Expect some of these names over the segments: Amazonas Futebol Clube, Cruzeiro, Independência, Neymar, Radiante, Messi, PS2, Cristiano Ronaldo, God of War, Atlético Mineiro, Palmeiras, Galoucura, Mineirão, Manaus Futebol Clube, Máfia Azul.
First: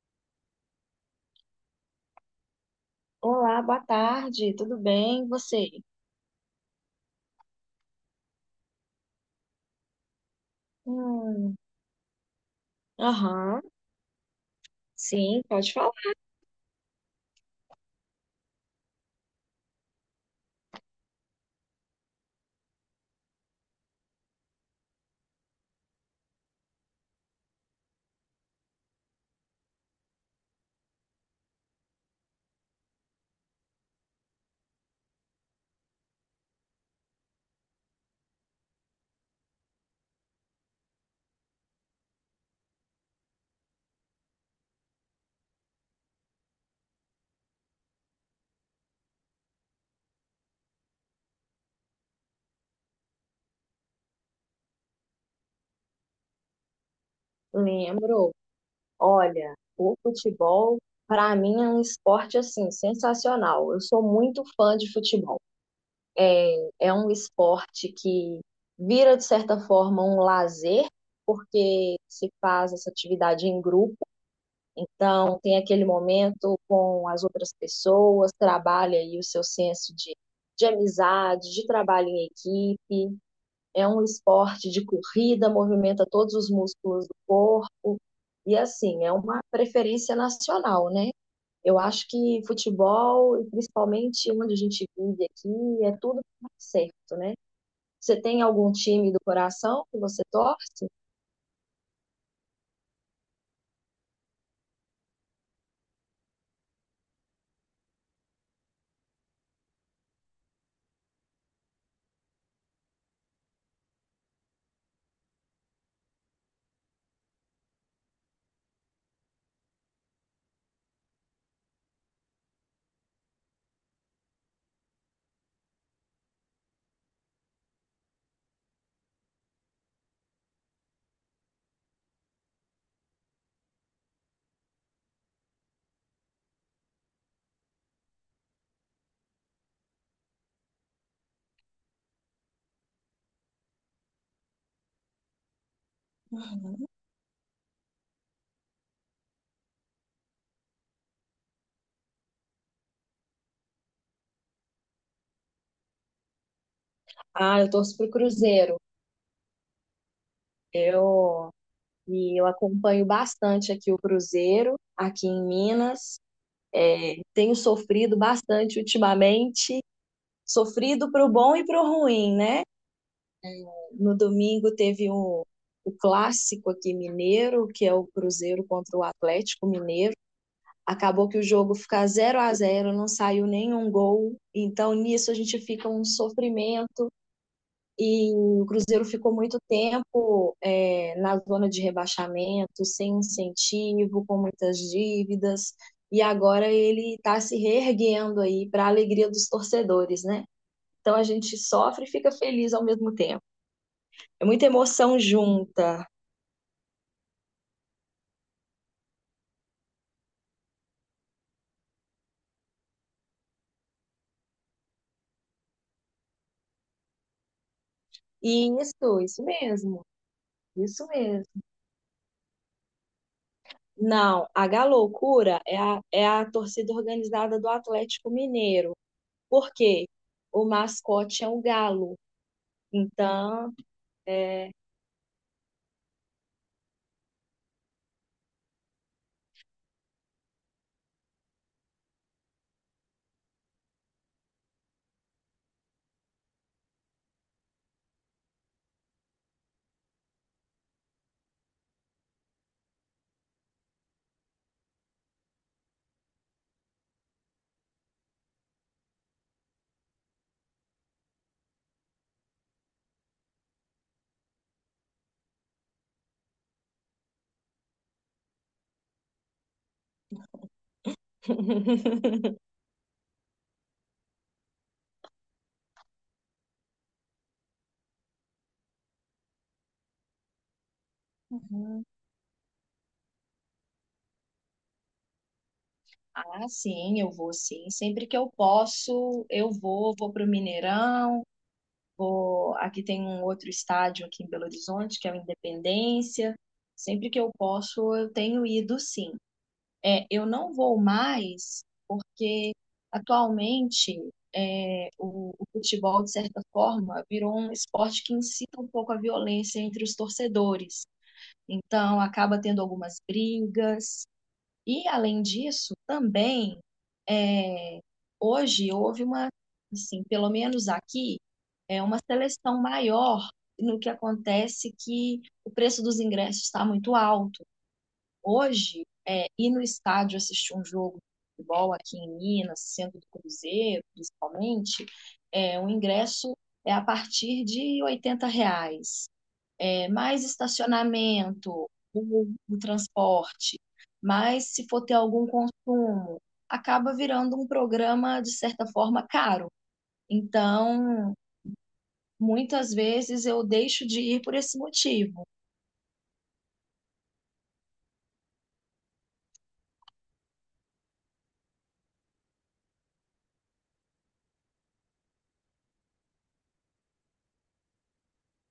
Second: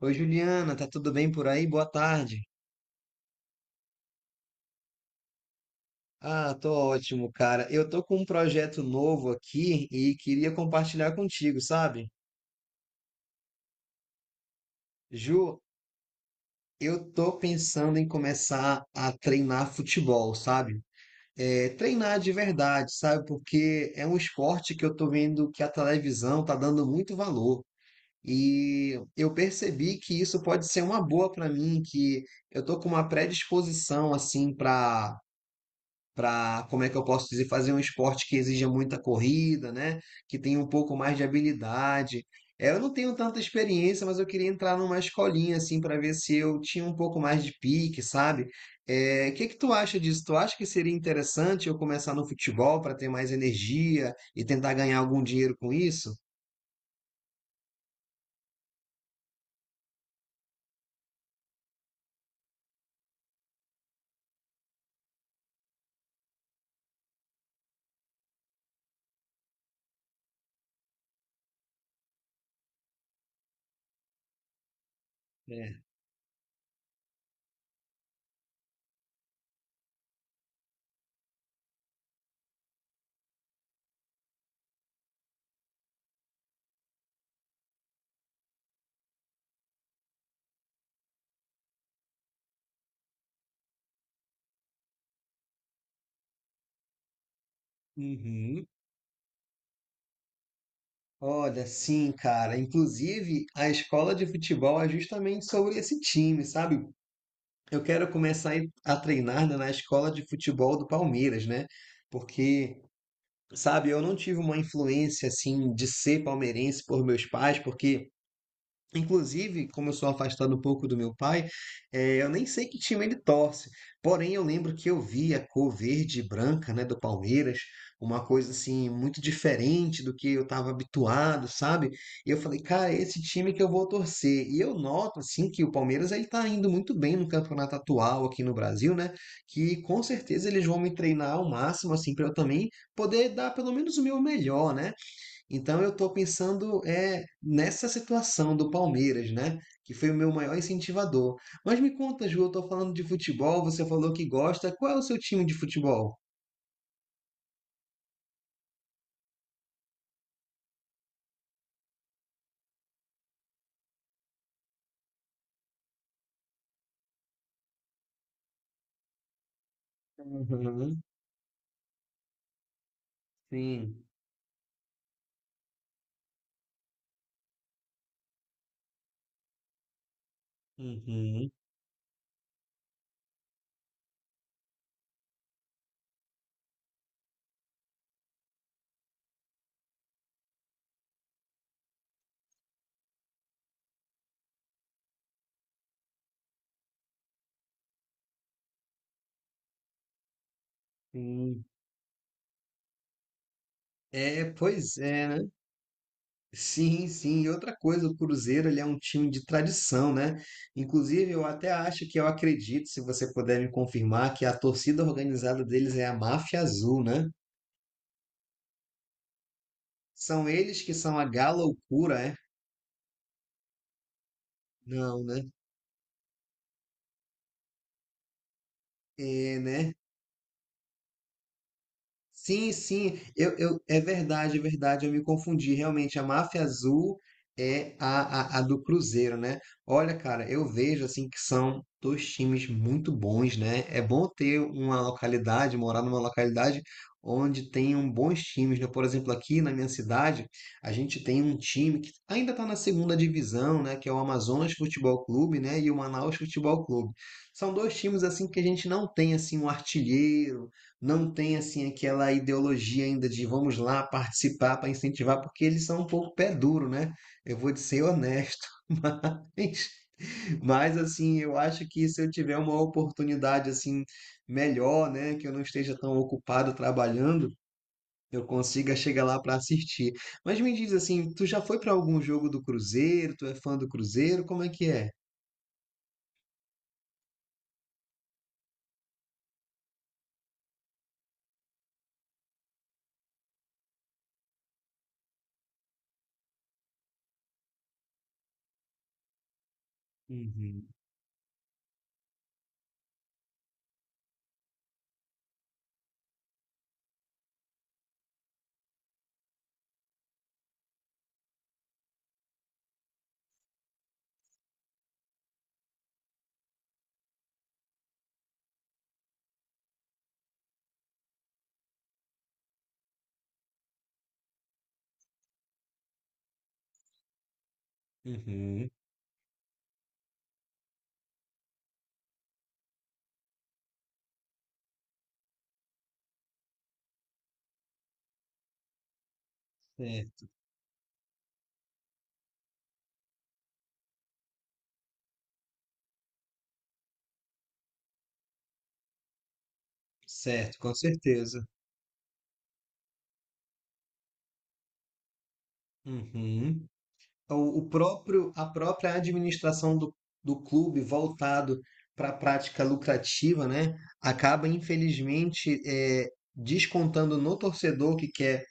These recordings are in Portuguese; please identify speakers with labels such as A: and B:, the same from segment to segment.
A: Oi, Juliana, tá tudo bem por aí? Boa tarde.
B: Olá, boa tarde, tudo bem? E você?
A: Ah, tô ótimo, cara. Eu tô com um projeto novo aqui e queria compartilhar
B: Hum,
A: contigo, sabe?
B: aham, sim,
A: Ju,
B: pode falar.
A: eu tô pensando em começar a treinar futebol, sabe? É, treinar de verdade, sabe? Porque é um esporte que eu tô vendo que a televisão tá dando muito valor. E eu percebi que isso pode ser uma boa pra mim, que eu tô com uma predisposição assim para, como é que eu posso dizer, fazer um esporte que exija muita corrida, né? Que tenha um pouco mais de habilidade. É, eu não tenho tanta experiência, mas eu queria entrar numa escolinha assim para ver se eu tinha um pouco mais de pique, sabe? É, o que que tu acha disso? Tu acha que seria interessante eu começar no futebol para ter mais energia e tentar ganhar algum dinheiro com isso?
B: Lembro. Olha, o futebol, para mim, é um esporte assim sensacional. Eu sou muito fã de futebol. É um esporte que vira, de certa forma, um lazer, porque se faz essa atividade em grupo. Então, tem
A: É.
B: aquele momento com as outras pessoas, trabalha aí o seu senso de amizade, de trabalho em equipe. É um esporte de corrida, movimenta todos os músculos do corpo. E assim, é uma preferência nacional, né? Eu acho que futebol, e principalmente onde a gente vive aqui, é tudo certo, né? Você tem
A: Uhum.
B: algum time do coração que você torce?
A: Olha, sim, cara. Inclusive, a escola de futebol é justamente sobre esse time, sabe? Eu quero começar a treinar, né, na escola de futebol do Palmeiras, né? Porque, sabe, eu não tive uma influência assim de ser palmeirense por meus pais, porque inclusive, como eu sou afastado um pouco do meu pai, eu nem sei que time ele torce. Porém, eu lembro que eu vi a cor verde e branca, né, do Palmeiras, uma coisa assim muito diferente do que eu estava habituado, sabe? E eu falei, cara, é esse time que eu vou torcer. E eu noto assim que o Palmeiras ele está indo muito bem no campeonato atual aqui no Brasil, né? Que com certeza eles vão me treinar ao máximo assim para eu também poder dar pelo menos o meu melhor, né? Então eu estou pensando é, nessa situação do Palmeiras, né? Que foi o meu maior incentivador. Mas me conta, Ju, eu estou falando de futebol, você falou que gosta. Qual é o seu time de futebol?
B: Ah, eu torço pro Cruzeiro. Eu e eu acompanho bastante aqui o Cruzeiro, aqui em Minas. É, tenho sofrido bastante ultimamente,
A: Uhum,
B: sofrido pro bom e pro ruim, né?
A: sim.
B: No domingo teve o clássico aqui mineiro, que é o Cruzeiro contra o Atlético Mineiro. Acabou que o
A: Uhum,
B: jogo fica zero a zero, não saiu nenhum gol. Então nisso a gente fica um sofrimento e o Cruzeiro ficou muito tempo na zona de rebaixamento, sem incentivo, com muitas dívidas. E agora ele está se reerguendo aí para a alegria dos torcedores, né? Então a gente
A: sim.
B: sofre e fica feliz ao mesmo tempo.
A: É,
B: É muita
A: pois
B: emoção
A: é, né?
B: junta.
A: Sim, sim. E outra coisa, o Cruzeiro, ele é um time de tradição, né? Inclusive, eu até acho que eu acredito, se você puder me confirmar, que a torcida organizada deles é a Máfia Azul, né?
B: Isso mesmo,
A: São eles que
B: isso
A: são a
B: mesmo.
A: galoucura, é?
B: Não, a
A: Não, né?
B: Galoucura é a, é a torcida organizada do Atlético Mineiro.
A: É,
B: Por
A: né?
B: quê? O mascote é o galo.
A: Sim, sim, eu,
B: Então,
A: eu, é
B: é...
A: verdade, eu me confundi. Realmente, a Máfia Azul é a do Cruzeiro, né? Olha, cara, eu vejo assim que são dois times muito bons, né? É bom ter uma localidade, morar numa localidade onde tenham bons times, né? Por exemplo, aqui na minha cidade, a gente tem um time que ainda está na segunda divisão, né? Que é o Amazonas Futebol Clube, né? E o Manaus Futebol Clube. São dois times assim que a gente não tem assim um artilheiro, não tem assim aquela ideologia ainda de vamos lá participar para incentivar, porque eles são um pouco pé duro, né? Eu vou ser honesto, mas, mas assim, eu acho que se
B: Uhum.
A: eu tiver uma oportunidade assim melhor, né, que eu não esteja tão ocupado trabalhando, eu consiga chegar lá para assistir. Mas me diz assim, tu já foi para algum jogo do Cruzeiro? Tu é fã do Cruzeiro? Como é que é?
B: Ah, sim, eu vou sim. Sempre que eu posso, eu vou, vou para o Mineirão, vou. Aqui tem um outro estádio aqui em Belo Horizonte, que é o Independência. Sempre que eu posso, eu tenho ido sim. É, eu não
A: Uhum,
B: vou mais porque atualmente o futebol, de certa forma, virou um esporte que incita um pouco a violência entre os torcedores. Então, acaba tendo algumas brigas. E, além disso, também, é, hoje houve assim, pelo menos aqui, é uma seleção maior no que acontece que o preço dos ingressos está muito alto.
A: uhum,
B: Hoje, ir no estádio assistir um jogo de futebol aqui em Minas, sendo do Cruzeiro, principalmente, o ingresso é a partir de R$ 80. Mais
A: certo,
B: estacionamento, o transporte, mas se for ter algum consumo, acaba virando um programa, de certa forma, caro.
A: certo, com
B: Então,
A: certeza.
B: muitas vezes eu deixo de ir por esse motivo.
A: Uhum. O próprio, a própria administração do, do clube voltado para a prática lucrativa, né, acaba infelizmente descontando no torcedor que quer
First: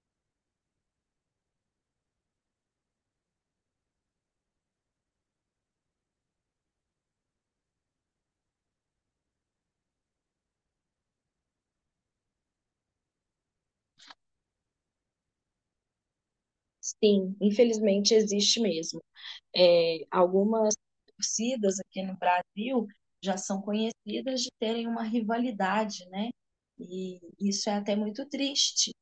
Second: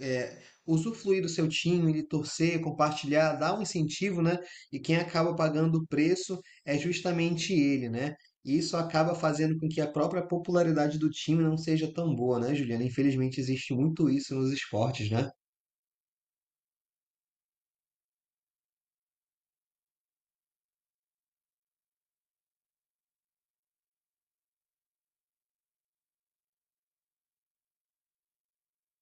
A: usufruir do seu time, ele torcer, compartilhar, dar um incentivo, né, e quem acaba pagando o preço é justamente ele, né. E isso acaba fazendo com que a própria popularidade do time não seja tão boa, né, Juliana? Infelizmente existe muito isso nos esportes, né?
B: Sim, infelizmente existe mesmo. É, algumas torcidas aqui no Brasil já são conhecidas de terem uma rivalidade, né? E isso é até muito triste.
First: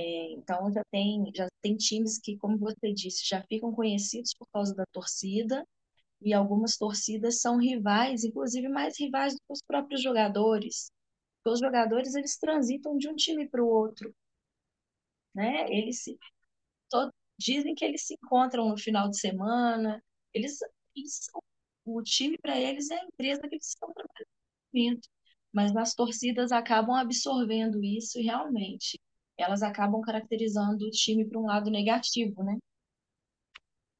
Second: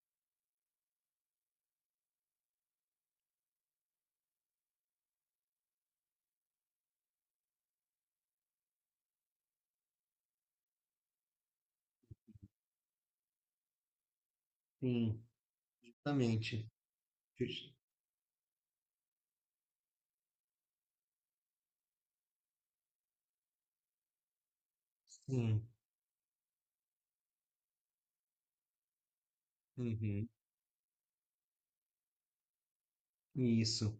B: Então já tem times que, como você disse, já ficam conhecidos por causa da torcida, e algumas torcidas são rivais, inclusive mais rivais do que os próprios jogadores. Porque os jogadores eles transitam de um time para o outro,
A: Sim,
B: né? Eles se
A: exatamente.
B: to- dizem que eles se encontram no final de semana. Eles, eles são- o time para eles é a empresa que eles estão trabalhando.
A: Sim.
B: Mas as torcidas acabam absorvendo isso e realmente elas acabam
A: Uhum,
B: caracterizando o time para um lado negativo, né?
A: isso.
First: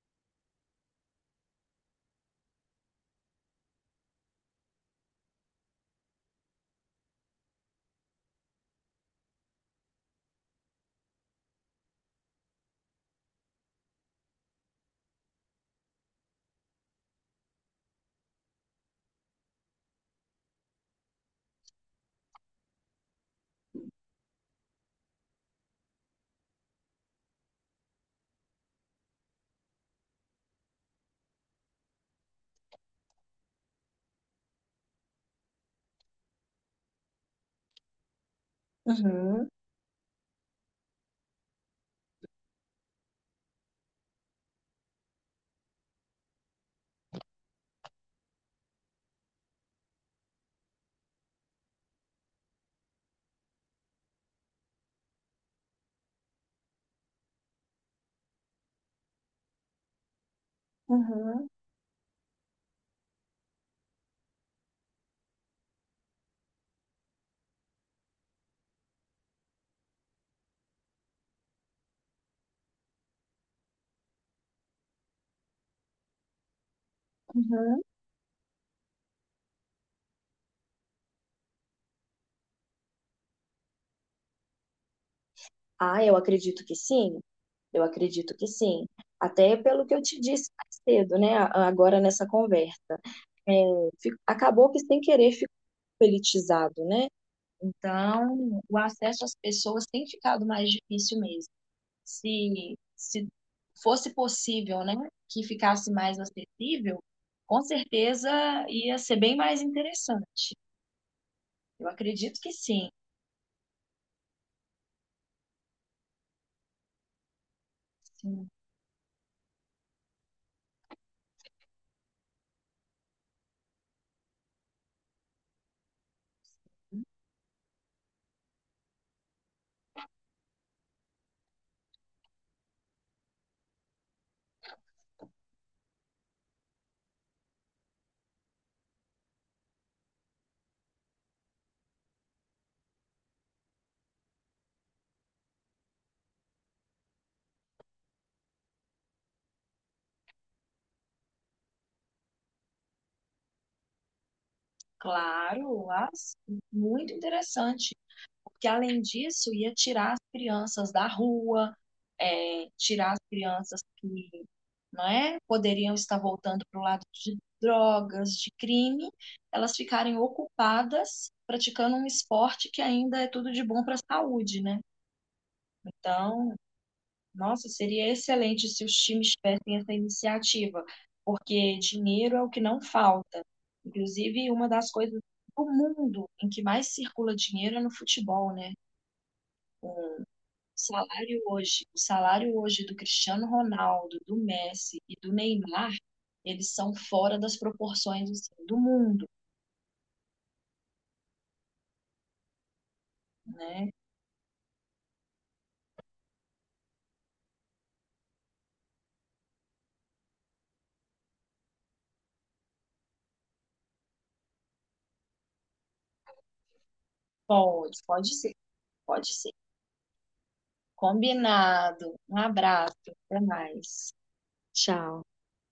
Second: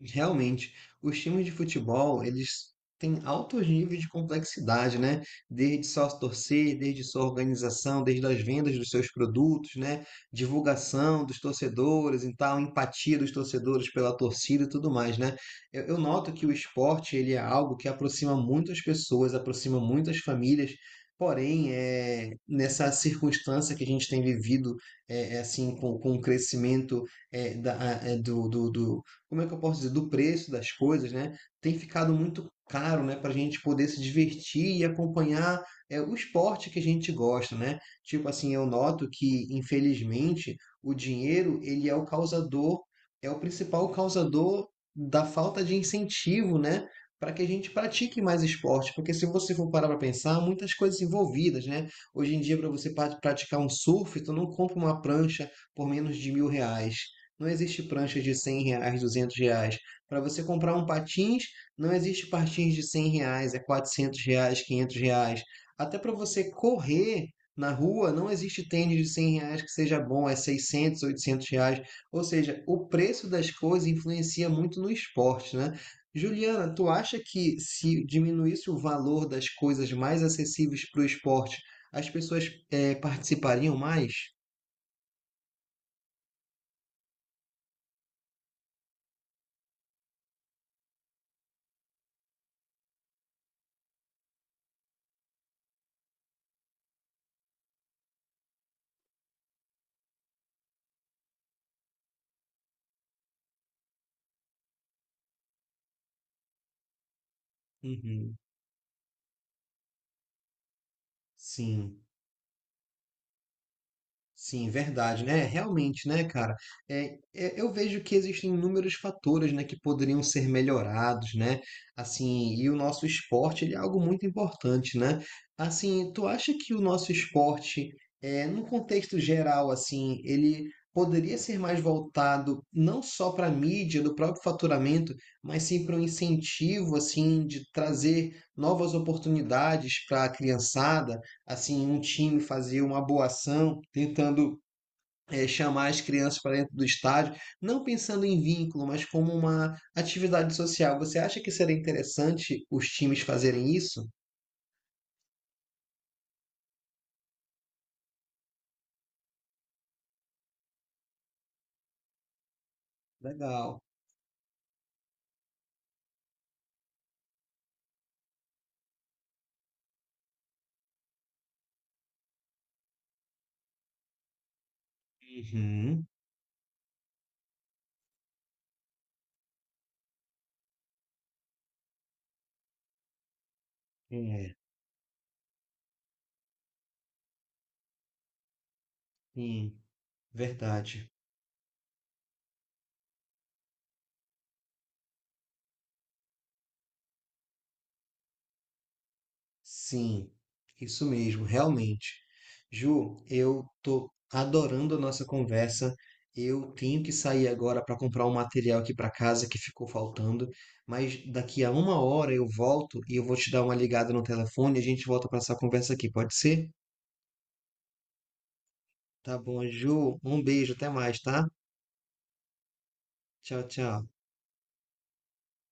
A: Realmente, os times de futebol, eles têm altos níveis de complexidade, né? Desde sócio torcer, desde sua organização, desde as vendas dos seus produtos, né? Divulgação dos torcedores e tal, empatia dos torcedores pela torcida e tudo mais, né? Eu noto que o esporte, ele é algo que aproxima muitas pessoas, aproxima muitas famílias. Porém, é, nessa circunstância que a gente tem vivido, é, é assim, com o crescimento é, da, é, do como é que eu posso dizer, do preço das coisas, né? Tem ficado muito caro, né, para a gente poder se divertir e acompanhar é, o esporte que a gente gosta, né? Tipo assim, eu noto que,
B: Uhum,
A: infelizmente, o dinheiro, ele é o causador, é o principal causador da falta de incentivo, né? Para que a gente pratique mais esporte, porque se você for parar para pensar, muitas coisas envolvidas, né? Hoje em dia, para você praticar um surf, tu não compra uma prancha por menos de 1.000 reais. Não existe prancha de 100 reais, 200 reais. Para você comprar um patins,
B: uhum,
A: não existe patins de 100 reais, é 400 reais, 500 reais. Até para você correr na rua, não existe tênis de 100 reais que seja bom, é 600, 800 reais. Ou seja, o preço das coisas influencia muito no esporte, né? Juliana, tu acha que
B: uhum.
A: se diminuísse o valor das coisas mais acessíveis para o esporte, as pessoas participariam mais?
B: Ah, eu acredito que sim, eu acredito que sim. Até pelo que eu te disse mais cedo, né? Agora nessa conversa. É, Acabou que sem querer ficou politizado, né? Então, o acesso às pessoas tem ficado mais difícil mesmo. Se fosse possível, né, que ficasse mais acessível, com certeza
A: Uhum,
B: ia ser bem mais interessante. Eu
A: sim.
B: acredito que sim.
A: Sim, verdade, né? Realmente, né, cara? É, é, eu vejo que
B: Sim,
A: existem inúmeros fatores, né, que poderiam ser melhorados, né? Assim, e o nosso esporte, ele é algo muito importante, né? Assim, tu acha que o nosso esporte, é, no contexto geral, assim, ele poderia ser mais voltado não só para a mídia, do próprio faturamento, mas sim para um incentivo, assim, de trazer novas oportunidades para a criançada? Assim um time fazia uma boa ação, tentando chamar as crianças para dentro do estádio, não pensando em vínculo, mas como uma atividade social. Você acha que seria interessante os times fazerem isso?
B: claro, mas muito interessante. Porque além disso ia tirar as crianças da rua, é, tirar as
A: Legal.
B: crianças que não é, poderiam estar voltando para o lado de drogas, de crime, elas ficarem ocupadas praticando um esporte que ainda é tudo de bom para a saúde, né?
A: Uhum.
B: Então, nossa, seria excelente se os times tivessem essa iniciativa, porque dinheiro é o que não falta. Inclusive,
A: É,
B: uma das coisas do mundo em que mais circula dinheiro é no futebol, né?
A: sim,
B: Com
A: verdade.
B: o salário hoje do Cristiano Ronaldo, do Messi e do Neymar, eles são fora das proporções assim, do mundo,
A: Sim, isso mesmo, realmente. Ju, eu
B: né?
A: tô adorando a nossa conversa. Eu tenho que sair agora para comprar um material aqui para casa que ficou faltando, mas daqui a uma hora eu volto e eu vou te dar uma ligada no telefone e a gente volta para essa conversa aqui, pode ser?
B: Pode, pode ser, pode
A: Tá
B: ser.
A: bom, Ju. Um beijo, até mais, tá?
B: Combinado. Um abraço, até
A: Tchau, tchau.
B: mais. Tchau.